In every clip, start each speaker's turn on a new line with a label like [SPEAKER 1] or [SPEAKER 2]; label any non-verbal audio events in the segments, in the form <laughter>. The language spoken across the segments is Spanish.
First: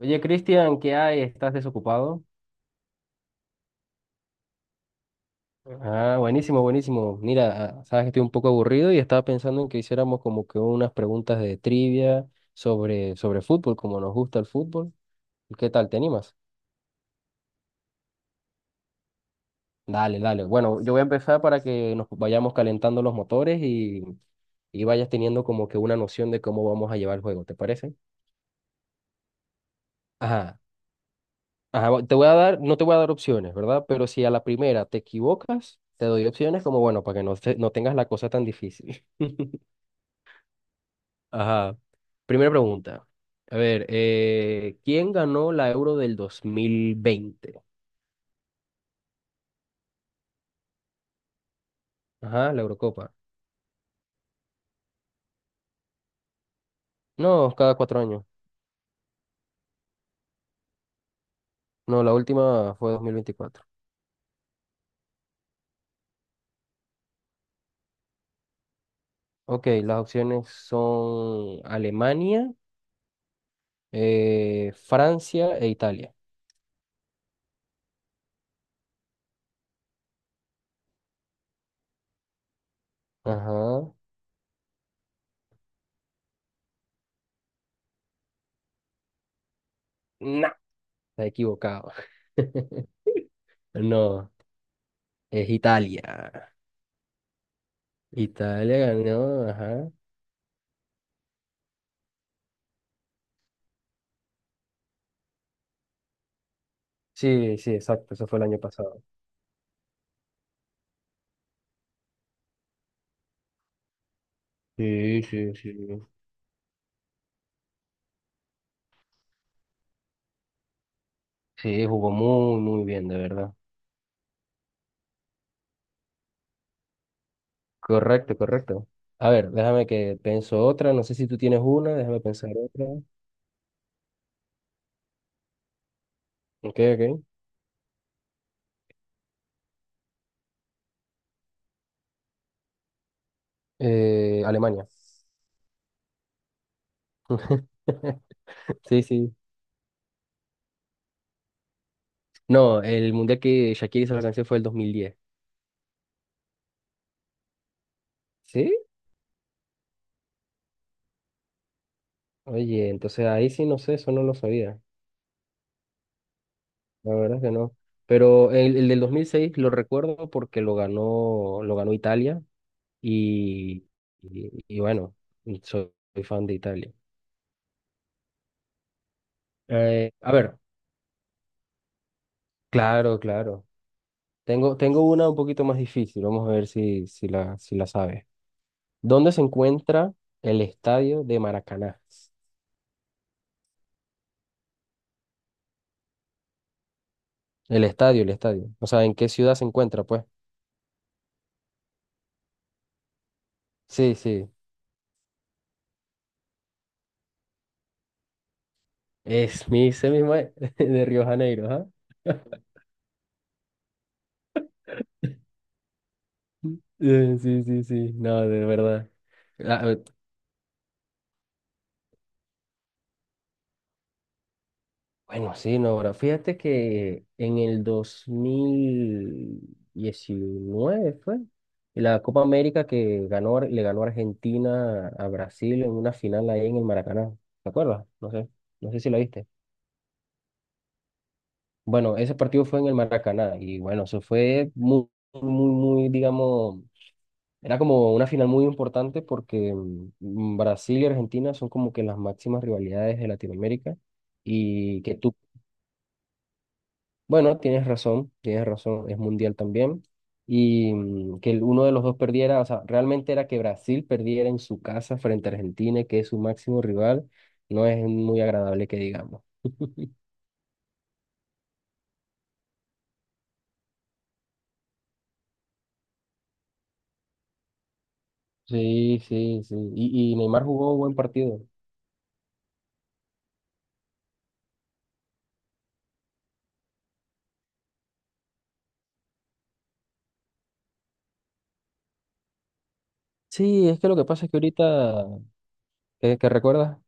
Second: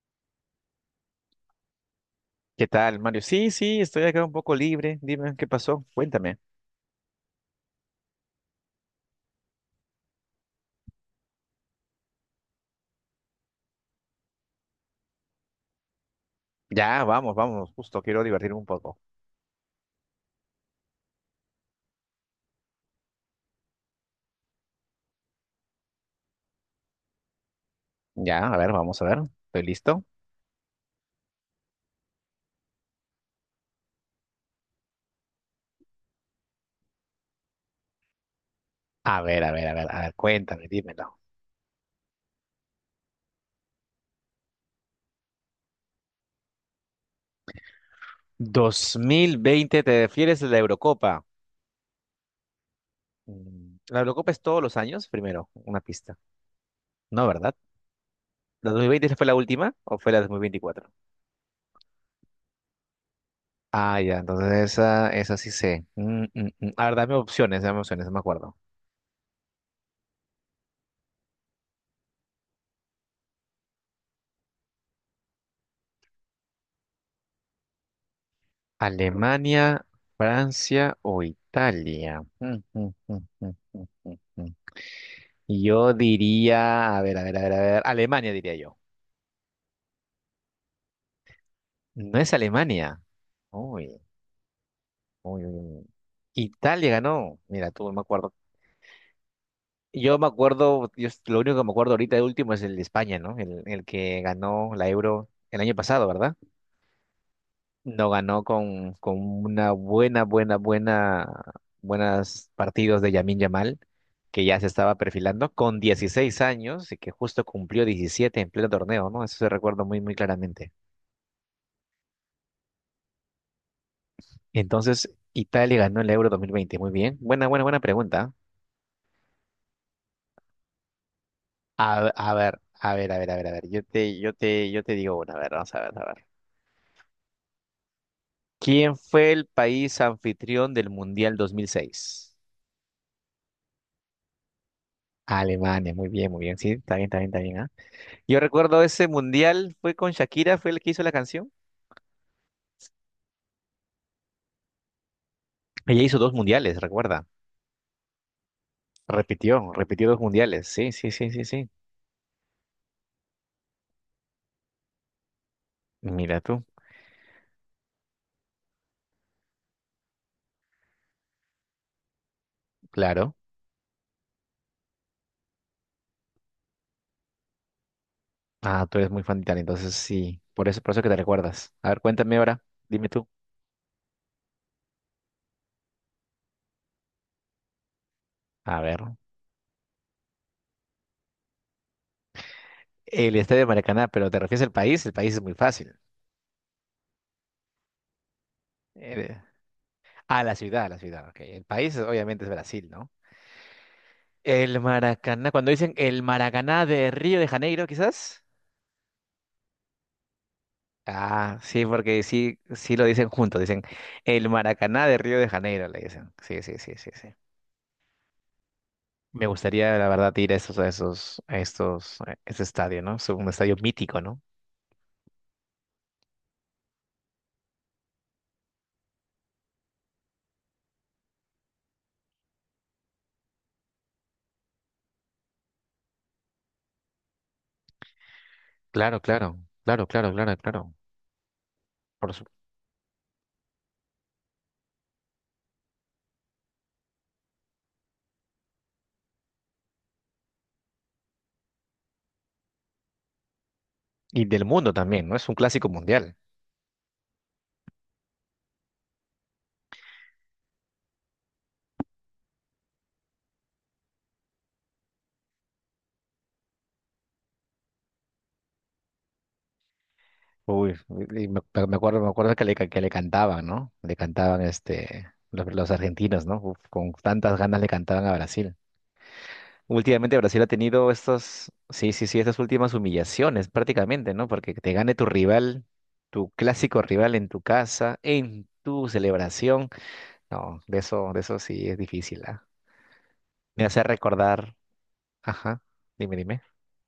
[SPEAKER 1] Oye, Cristian, ¿qué hay? ¿Estás desocupado?
[SPEAKER 2] ¿Qué tal, Mario? Sí, sí, estoy acá un poco libre. Dime, ¿qué pasó?
[SPEAKER 1] Ah,
[SPEAKER 2] Cuéntame.
[SPEAKER 1] buenísimo, buenísimo. Mira, sabes que estoy un poco aburrido y estaba pensando en que hiciéramos como que unas preguntas de trivia sobre fútbol, como nos gusta el fútbol. ¿Qué tal? ¿Te animas?
[SPEAKER 2] Ya, vamos, vamos, justo quiero divertirme un poco.
[SPEAKER 1] Dale, dale. Bueno, yo voy a empezar para que nos vayamos calentando los motores y vayas teniendo como que una noción de cómo vamos a llevar el juego, ¿te parece?
[SPEAKER 2] Ya, a ver, vamos a ver. ¿Estoy listo?
[SPEAKER 1] Ajá, ajá, bueno, te voy a dar, no te voy a dar opciones, ¿verdad? Pero si a la primera te equivocas, te doy opciones como, bueno, para que no, no tengas la cosa tan difícil.
[SPEAKER 2] A ver, a ver, a ver, a ver, cuéntame, dímelo.
[SPEAKER 1] Ajá. Primera pregunta. A ver, ¿quién ganó la Euro del 2020?
[SPEAKER 2] 2020, ¿te refieres a la Eurocopa?
[SPEAKER 1] Ajá, la Eurocopa.
[SPEAKER 2] Mm, ¿la Eurocopa es todos los años? Primero, una pista. No, ¿verdad?
[SPEAKER 1] No, cada 4 años.
[SPEAKER 2] ¿La 2020 fue la última o fue la 2024?
[SPEAKER 1] No, la última fue 2024.
[SPEAKER 2] Ah, ya, entonces esa sí sé. Mm. A ver, dame opciones, no me acuerdo.
[SPEAKER 1] Ok, las opciones son Alemania, Francia e Italia.
[SPEAKER 2] Alemania, Francia o Italia. <laughs> Mm,
[SPEAKER 1] Ajá.
[SPEAKER 2] mm, mm. Yo diría, a ver, a ver, a ver, a ver, Alemania diría yo.
[SPEAKER 1] No, está equivocado.
[SPEAKER 2] No es
[SPEAKER 1] <laughs>
[SPEAKER 2] Alemania. Uy,
[SPEAKER 1] No,
[SPEAKER 2] uy,
[SPEAKER 1] es
[SPEAKER 2] uy, uy.
[SPEAKER 1] Italia.
[SPEAKER 2] Italia ganó. Mira, tú no me acuerdo.
[SPEAKER 1] Italia ganó, ajá.
[SPEAKER 2] Yo me acuerdo, yo, lo único que me acuerdo ahorita de último es el de España, ¿no? El que ganó la Euro el año pasado, ¿verdad?
[SPEAKER 1] Sí, sí,
[SPEAKER 2] No
[SPEAKER 1] exacto, eso fue
[SPEAKER 2] ganó
[SPEAKER 1] el año pasado.
[SPEAKER 2] con una buena, buena, buena, buenas partidos de Yamin Yamal, que ya se estaba
[SPEAKER 1] Sí,
[SPEAKER 2] perfilando
[SPEAKER 1] sí, sí.
[SPEAKER 2] con 16 años y que justo cumplió 17 en pleno torneo, ¿no? Eso se recuerdo muy, muy claramente.
[SPEAKER 1] Sí, jugó muy, muy bien, de verdad.
[SPEAKER 2] Entonces, Italia ganó el Euro 2020. Muy bien. Buena, buena, buena pregunta.
[SPEAKER 1] Correcto, correcto. A ver, déjame que pienso otra. No sé si tú tienes una, déjame
[SPEAKER 2] A
[SPEAKER 1] pensar
[SPEAKER 2] ver,
[SPEAKER 1] otra.
[SPEAKER 2] a ver, a ver, a ver, a ver. Yo te digo una, a ver, vamos a ver, a ver.
[SPEAKER 1] Ok, ok.
[SPEAKER 2] ¿Quién fue el país anfitrión del Mundial 2006?
[SPEAKER 1] Alemania.
[SPEAKER 2] Alemania, muy bien, muy bien. Sí, está bien, está bien, está bien, ¿ah?
[SPEAKER 1] <laughs>
[SPEAKER 2] Yo recuerdo
[SPEAKER 1] Sí,
[SPEAKER 2] ese
[SPEAKER 1] sí.
[SPEAKER 2] mundial, fue con Shakira, fue el que hizo la canción.
[SPEAKER 1] No, el mundial que Shakira hizo la canción fue el 2010.
[SPEAKER 2] Ella hizo dos mundiales, recuerda.
[SPEAKER 1] ¿Sí?
[SPEAKER 2] Repitió, repitió dos mundiales. Sí, sí, sí, sí, sí.
[SPEAKER 1] Oye, entonces ahí sí no sé, eso no lo sabía.
[SPEAKER 2] Mira tú,
[SPEAKER 1] La verdad es que no. Pero el del 2006 lo recuerdo porque lo ganó Italia
[SPEAKER 2] claro.
[SPEAKER 1] y, y bueno, soy, soy fan de Italia.
[SPEAKER 2] Ah, tú eres muy fan de Italia, entonces
[SPEAKER 1] A
[SPEAKER 2] sí.
[SPEAKER 1] ver,
[SPEAKER 2] Por eso que te recuerdas. A ver, cuéntame ahora, dime
[SPEAKER 1] claro,
[SPEAKER 2] tú.
[SPEAKER 1] claro. Tengo, tengo una un poquito más difícil, vamos a ver si la sabes.
[SPEAKER 2] A ver.
[SPEAKER 1] ¿Dónde se encuentra el estadio de Maracaná?
[SPEAKER 2] El Estadio de Maracaná, pero ¿te refieres al país? El país es muy fácil.
[SPEAKER 1] El estadio, el estadio. O sea, ¿en qué
[SPEAKER 2] Eh,
[SPEAKER 1] ciudad se encuentra, pues?
[SPEAKER 2] ah, la ciudad, ok. El país obviamente es Brasil, ¿no?
[SPEAKER 1] Sí, sí.
[SPEAKER 2] El Maracaná, cuando dicen el Maracaná de Río de Janeiro, quizás.
[SPEAKER 1] Ese mismo es, <laughs> de Río
[SPEAKER 2] Ah,
[SPEAKER 1] Janeiro,
[SPEAKER 2] sí,
[SPEAKER 1] ¿ah?
[SPEAKER 2] porque sí, sí lo dicen juntos, dicen el Maracaná de Río de Janeiro, le dicen. Sí, sí, sí, sí, sí.
[SPEAKER 1] Sí, sí, sí. No, de verdad.
[SPEAKER 2] Me
[SPEAKER 1] Ah,
[SPEAKER 2] gustaría, la verdad, ir a estos, a esos, a estos, a ese estadio, ¿no? Es un estadio mítico, ¿no?
[SPEAKER 1] bueno, sí, no, ahora fíjate que en el 2019 fue la Copa América le ganó Argentina a Brasil en una final ahí en el Maracaná. ¿Te acuerdas? No sé, no sé si
[SPEAKER 2] Claro,
[SPEAKER 1] la viste.
[SPEAKER 2] claro, claro, claro, claro, claro.
[SPEAKER 1] Bueno,
[SPEAKER 2] Por
[SPEAKER 1] ese
[SPEAKER 2] su-
[SPEAKER 1] partido fue en el Maracaná y bueno, eso fue muy, muy, muy, digamos, era como una final muy importante porque Brasil y Argentina son como que las máximas rivalidades de Latinoamérica.
[SPEAKER 2] Y del mundo
[SPEAKER 1] Y que
[SPEAKER 2] también,
[SPEAKER 1] tú
[SPEAKER 2] ¿no? Es un clásico mundial.
[SPEAKER 1] Bueno, tienes razón, es mundial también. Y que uno de los dos perdiera, o sea, realmente era que Brasil perdiera en su casa frente a Argentina, que es su máximo rival, no es muy agradable que digamos.
[SPEAKER 2] Uy, y me, me acuerdo que que le cantaban, ¿no? Le cantaban este, los argentinos, ¿no? Uf, con tantas ganas le cantaban a Brasil.
[SPEAKER 1] Sí, sí, sí. Y,
[SPEAKER 2] Últimamente
[SPEAKER 1] y
[SPEAKER 2] Brasil
[SPEAKER 1] Neymar
[SPEAKER 2] ha
[SPEAKER 1] jugó un
[SPEAKER 2] tenido
[SPEAKER 1] buen partido.
[SPEAKER 2] estas, sí, sí, sí, estas últimas humillaciones prácticamente, ¿no? Porque te gane tu rival, tu clásico rival en tu casa, en tu celebración. No, de eso sí es difícil, ¿ah? Me
[SPEAKER 1] Sí, es
[SPEAKER 2] hace
[SPEAKER 1] que lo que pasa es que
[SPEAKER 2] recordar,
[SPEAKER 1] ahorita,
[SPEAKER 2] ajá, dime,
[SPEAKER 1] ¿qué
[SPEAKER 2] dime,
[SPEAKER 1] recuerdas?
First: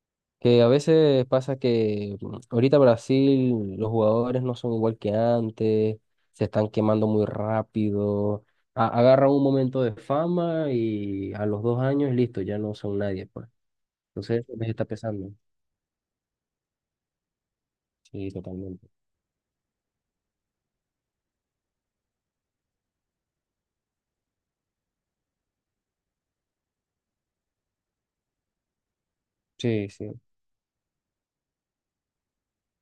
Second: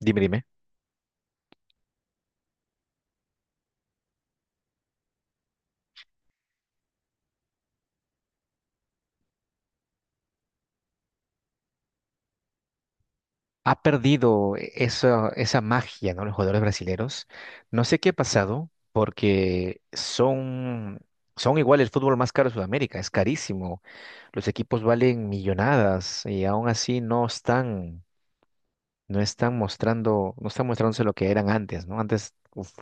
[SPEAKER 2] dime, dime.
[SPEAKER 1] Que a veces pasa que ahorita Brasil, los jugadores no son igual que antes, se están quemando muy rápido, agarran un momento de fama y a los 2 años, listo, ya no son nadie, pues.
[SPEAKER 2] Ha
[SPEAKER 1] Entonces, eso
[SPEAKER 2] perdido
[SPEAKER 1] les está
[SPEAKER 2] esa,
[SPEAKER 1] pesando.
[SPEAKER 2] esa magia, ¿no? Los jugadores brasileños. No sé qué ha
[SPEAKER 1] Sí,
[SPEAKER 2] pasado,
[SPEAKER 1] totalmente.
[SPEAKER 2] porque son, son igual el fútbol más caro de Sudamérica, es carísimo. Los equipos valen millonadas y aún así no están, no están
[SPEAKER 1] Sí, sí,
[SPEAKER 2] mostrando, no están mostrándose lo que eran antes, ¿no? Antes, uf,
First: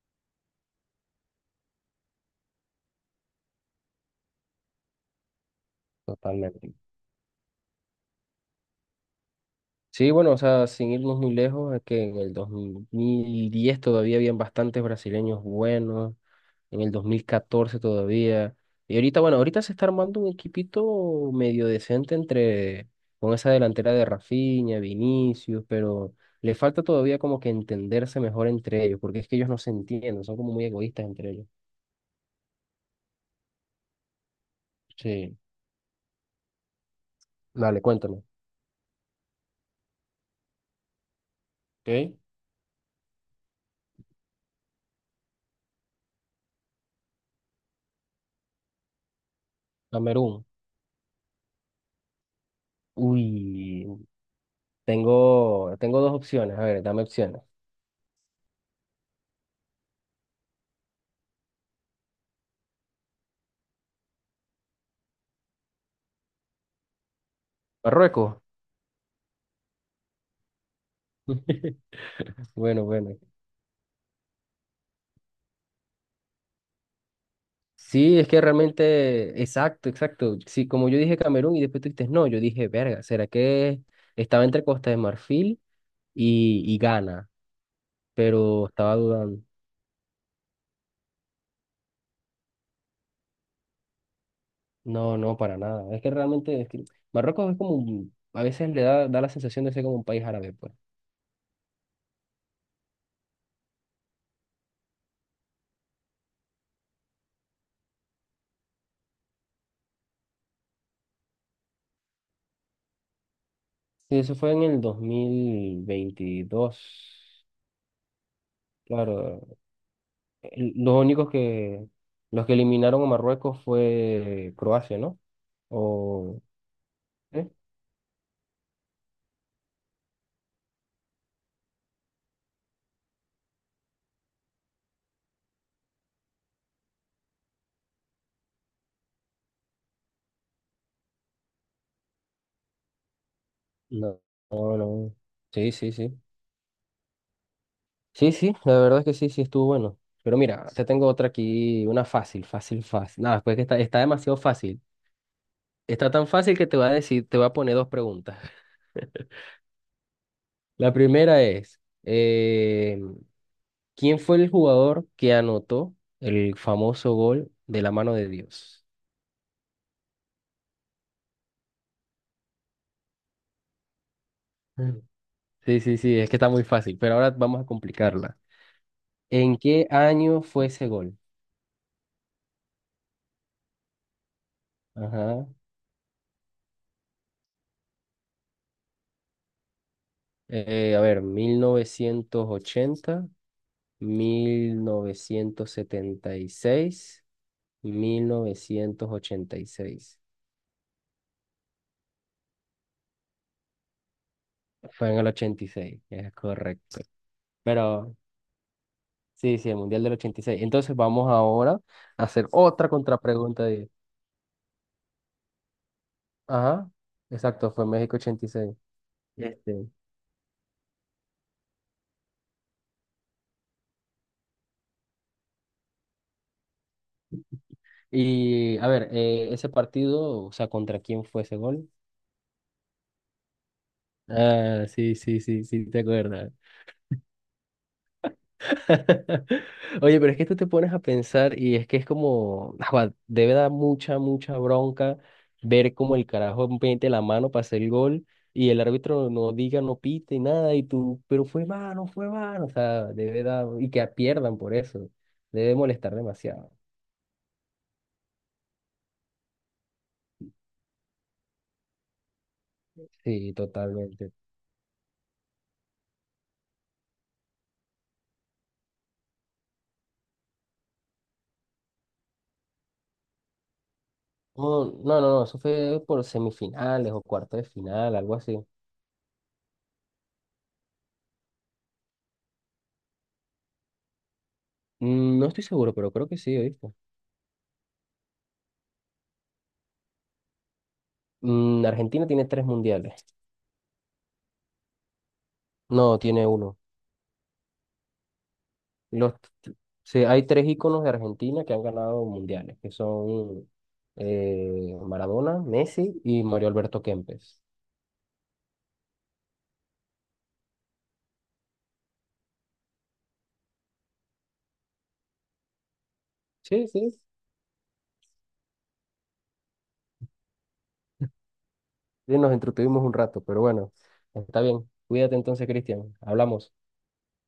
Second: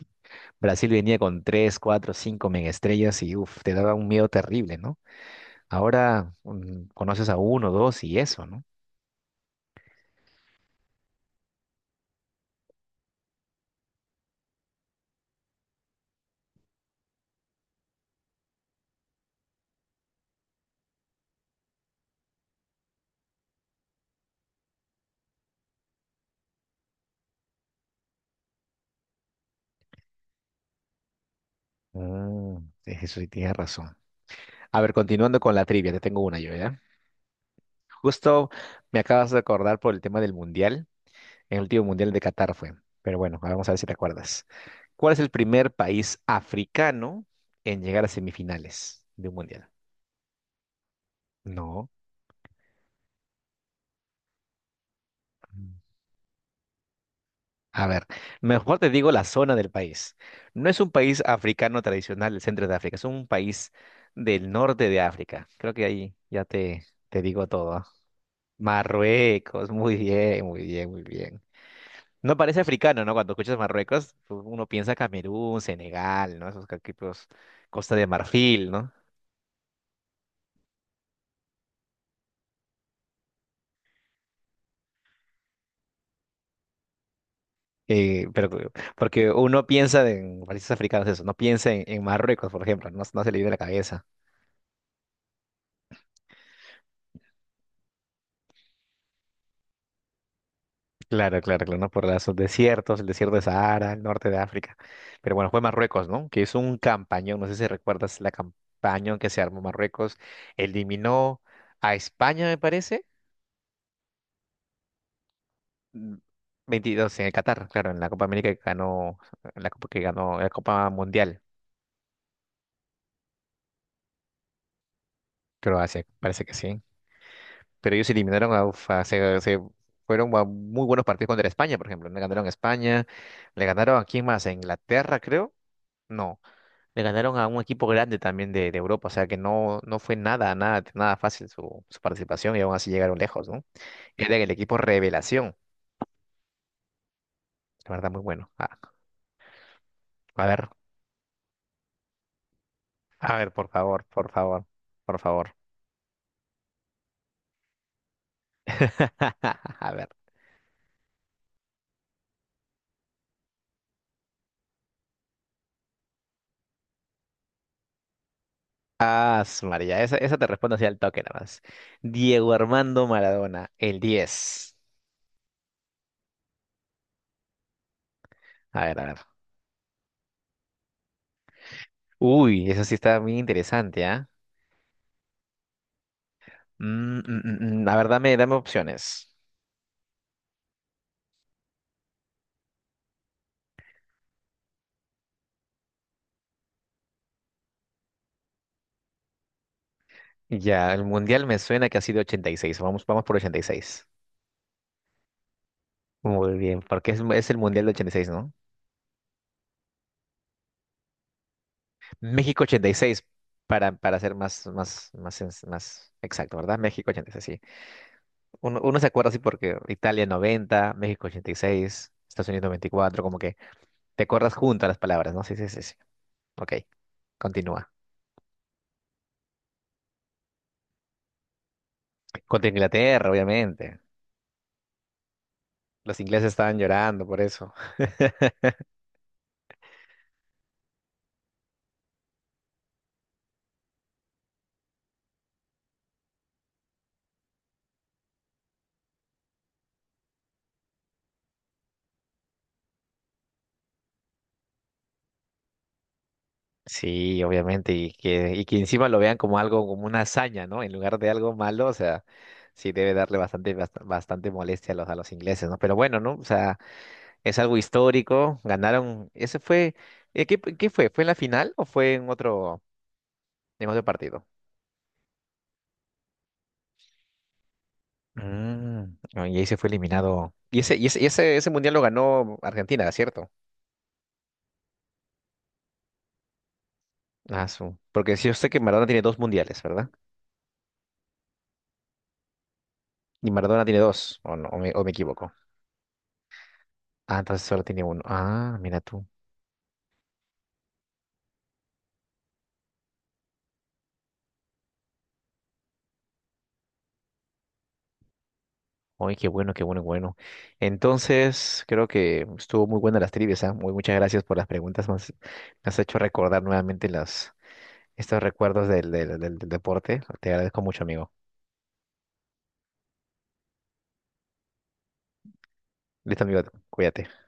[SPEAKER 2] Brasil venía con tres, cuatro, cinco mega estrellas y uf, te daba un miedo terrible, ¿no? Ahora
[SPEAKER 1] totalmente.
[SPEAKER 2] conoces a uno, dos y eso, ¿no?
[SPEAKER 1] Sí, bueno, o sea, sin irnos muy lejos, es que en el 2010 todavía habían bastantes brasileños buenos. En el 2014 todavía. Y ahorita, bueno, ahorita se está armando un equipito medio decente entre, con esa delantera de Rafinha, Vinicius, pero le falta todavía como que entenderse mejor entre ellos, porque es que ellos no se entienden, son como muy egoístas entre ellos.
[SPEAKER 2] Mm, eso sí tienes razón. A ver,
[SPEAKER 1] Sí.
[SPEAKER 2] continuando con la trivia, te tengo una yo, ¿ya?
[SPEAKER 1] Dale, cuéntame.
[SPEAKER 2] Justo me acabas de acordar por el tema del mundial. En el último mundial
[SPEAKER 1] ¿Ok?
[SPEAKER 2] de Qatar fue. Pero bueno, vamos a ver si te acuerdas. ¿Cuál es el primer país africano en llegar a semifinales de un mundial?
[SPEAKER 1] Camerún.
[SPEAKER 2] No.
[SPEAKER 1] Uy,
[SPEAKER 2] Mm.
[SPEAKER 1] tengo, tengo dos opciones. A ver, dame opciones.
[SPEAKER 2] A ver, mejor te digo la zona del país. No es un país africano tradicional del centro de África, es un país del norte de África. Creo que ahí ya te digo todo. ¿Ah?
[SPEAKER 1] Marruecos.
[SPEAKER 2] Marruecos, muy bien, muy bien, muy bien. No
[SPEAKER 1] <laughs>
[SPEAKER 2] parece
[SPEAKER 1] Bueno,
[SPEAKER 2] africano, ¿no?
[SPEAKER 1] bueno.
[SPEAKER 2] Cuando escuchas Marruecos, pues, uno piensa Camerún, Senegal, ¿no? Esos equipos, Costa de
[SPEAKER 1] Sí, es que
[SPEAKER 2] Marfil, ¿no?
[SPEAKER 1] realmente, exacto, exacto. Sí, como yo dije Camerún y después tú dijiste no, yo dije, verga, ¿será que estaba entre Costa de Marfil y Ghana?
[SPEAKER 2] Eh, pero,
[SPEAKER 1] Pero estaba
[SPEAKER 2] porque
[SPEAKER 1] dudando.
[SPEAKER 2] uno piensa en países africanos, eso, no piensa en Marruecos, por ejemplo, no, no se le viene a la cabeza.
[SPEAKER 1] No, no, para nada. Es que realmente, es que Marruecos es como, a veces da la sensación de ser como un país árabe, pues.
[SPEAKER 2] Claro, claro, claro, no por los desiertos, el desierto de Sahara, el norte de África. Pero bueno, fue Marruecos, ¿no? Que hizo un campañón, no sé si recuerdas la campaña que se armó Marruecos, eliminó a España, me parece,
[SPEAKER 1] Sí, eso fue en el dos mil
[SPEAKER 2] mm, 22 en el
[SPEAKER 1] veintidós
[SPEAKER 2] Qatar, claro, en la Copa América que ganó,
[SPEAKER 1] Claro,
[SPEAKER 2] en la Copa que ganó, en la
[SPEAKER 1] el-
[SPEAKER 2] Copa
[SPEAKER 1] los únicos
[SPEAKER 2] Mundial,
[SPEAKER 1] que, los que eliminaron a Marruecos fue Croacia, ¿no?
[SPEAKER 2] Croacia,
[SPEAKER 1] O...
[SPEAKER 2] parece que sí.
[SPEAKER 1] ¿Sí?
[SPEAKER 2] Pero ellos eliminaron a, uf, se fueron a muy buenos partidos contra España, por ejemplo. Le ganaron a España, le ganaron a quién más, a Inglaterra, creo. No, le ganaron a un equipo grande también de Europa, o sea que no, no fue nada, nada, nada fácil su, su participación y aún así llegaron lejos, ¿no?
[SPEAKER 1] No,
[SPEAKER 2] Era el equipo
[SPEAKER 1] no, no.
[SPEAKER 2] Revelación,
[SPEAKER 1] Sí, sí, sí.
[SPEAKER 2] la verdad, muy
[SPEAKER 1] Sí,
[SPEAKER 2] bueno.
[SPEAKER 1] sí,
[SPEAKER 2] Ah,
[SPEAKER 1] la verdad es que sí, sí estuvo bueno. Pero
[SPEAKER 2] a
[SPEAKER 1] mira,
[SPEAKER 2] ver,
[SPEAKER 1] te tengo otra aquí, una fácil, fácil, fácil.
[SPEAKER 2] a
[SPEAKER 1] Nada,
[SPEAKER 2] ver,
[SPEAKER 1] pues que
[SPEAKER 2] por
[SPEAKER 1] está, está
[SPEAKER 2] favor, por
[SPEAKER 1] demasiado
[SPEAKER 2] favor,
[SPEAKER 1] fácil.
[SPEAKER 2] por favor.
[SPEAKER 1] Está tan fácil que te voy a poner dos preguntas. <laughs>
[SPEAKER 2] <laughs> A ver,
[SPEAKER 1] La primera es, ¿quién fue el jugador que anotó el famoso gol de la mano de Dios?
[SPEAKER 2] ah, su María, esa te respondo así al toque nada más. Diego Armando Maradona, el 10.
[SPEAKER 1] Mm. Sí, sí, sí, es que está muy fácil, pero ahora vamos a complicarla.
[SPEAKER 2] A ver, a ver.
[SPEAKER 1] ¿En qué año fue ese gol?
[SPEAKER 2] Uy, eso sí está muy interesante, ¿ah?
[SPEAKER 1] Ajá.
[SPEAKER 2] Mm. A ver, dame, dame opciones.
[SPEAKER 1] A ver, 1980, mil mil novecientos setenta y seis, 1986.
[SPEAKER 2] Ya, el mundial me suena que ha sido 86. Vamos, vamos por 86.
[SPEAKER 1] Fue en el 86, es
[SPEAKER 2] Muy bien,
[SPEAKER 1] correcto.
[SPEAKER 2] porque es el mundial de ochenta y
[SPEAKER 1] Pero
[SPEAKER 2] seis, ¿no?
[SPEAKER 1] sí, sí, el Mundial del 86. Entonces vamos ahora a hacer
[SPEAKER 2] México ochenta
[SPEAKER 1] otra
[SPEAKER 2] y seis
[SPEAKER 1] contrapregunta.
[SPEAKER 2] para ser más, más, más, más exacto, ¿verdad?
[SPEAKER 1] Ajá,
[SPEAKER 2] México 86. Sí.
[SPEAKER 1] exacto, fue México 86.
[SPEAKER 2] Uno, uno se acuerda así porque
[SPEAKER 1] Este.
[SPEAKER 2] Italia 90, México 86, Estados Unidos 94, como que te acuerdas junto a las palabras, ¿no? Sí, sí, sí, sí. Ok, continúa.
[SPEAKER 1] Y a ver, ese partido, o sea, ¿contra quién fue ese gol?
[SPEAKER 2] Contra Inglaterra, obviamente.
[SPEAKER 1] Ah, sí, sí, sí, sí, te
[SPEAKER 2] Los ingleses
[SPEAKER 1] acuerdas.
[SPEAKER 2] estaban llorando por eso.
[SPEAKER 1] <laughs> Oye, pero es que tú te pones a pensar y es que es como, <laughs> ajua, debe dar mucha, mucha bronca ver como el carajo mete la mano para hacer el gol y el árbitro no diga, no pite, nada, y tú, pero fue mano, o sea, debe dar, y que pierdan por eso, debe molestar demasiado.
[SPEAKER 2] Sí, obviamente, y que encima lo vean como algo, como una hazaña, ¿no? En lugar de algo malo, o sea, sí debe darle
[SPEAKER 1] Sí,
[SPEAKER 2] bastante,
[SPEAKER 1] totalmente.
[SPEAKER 2] bastante molestia a los ingleses, ¿no? Pero bueno, ¿no? O sea, es algo histórico, ganaron, ese fue, ¿qué, qué fue? ¿Fue en la final o fue en otro partido?
[SPEAKER 1] No, no, no, no, eso fue por semifinales o cuartos de final, algo así.
[SPEAKER 2] Ah, y ahí se fue eliminado. Ese mundial lo ganó Argentina, ¿cierto?
[SPEAKER 1] No estoy seguro, pero creo que sí, ¿oíste?
[SPEAKER 2] Ah, su. Porque sí, yo sé que Maradona tiene dos mundiales, ¿verdad?
[SPEAKER 1] Argentina tiene tres mundiales.
[SPEAKER 2] Y Maradona tiene dos, o, no, o me equivoco.
[SPEAKER 1] No, tiene uno.
[SPEAKER 2] Ah, entonces solo tiene uno. Ah, mira tú.
[SPEAKER 1] Los, sí, hay tres íconos de Argentina que han ganado mundiales, que son Maradona, Messi y Mario Alberto Kempes.
[SPEAKER 2] Ay, qué bueno, qué bueno, qué bueno. Entonces, creo que estuvo muy buena las trivias, ¿ah? Muy muchas gracias por las preguntas. Me has hecho recordar
[SPEAKER 1] Sí, sí,
[SPEAKER 2] nuevamente
[SPEAKER 1] sí,
[SPEAKER 2] las, estos recuerdos del, del deporte. Te agradezco mucho, amigo.
[SPEAKER 1] nos entretuvimos un rato, pero bueno, está bien. Cuídate entonces, Cristian.
[SPEAKER 2] Listo, amigo,
[SPEAKER 1] Hablamos.
[SPEAKER 2] cuídate.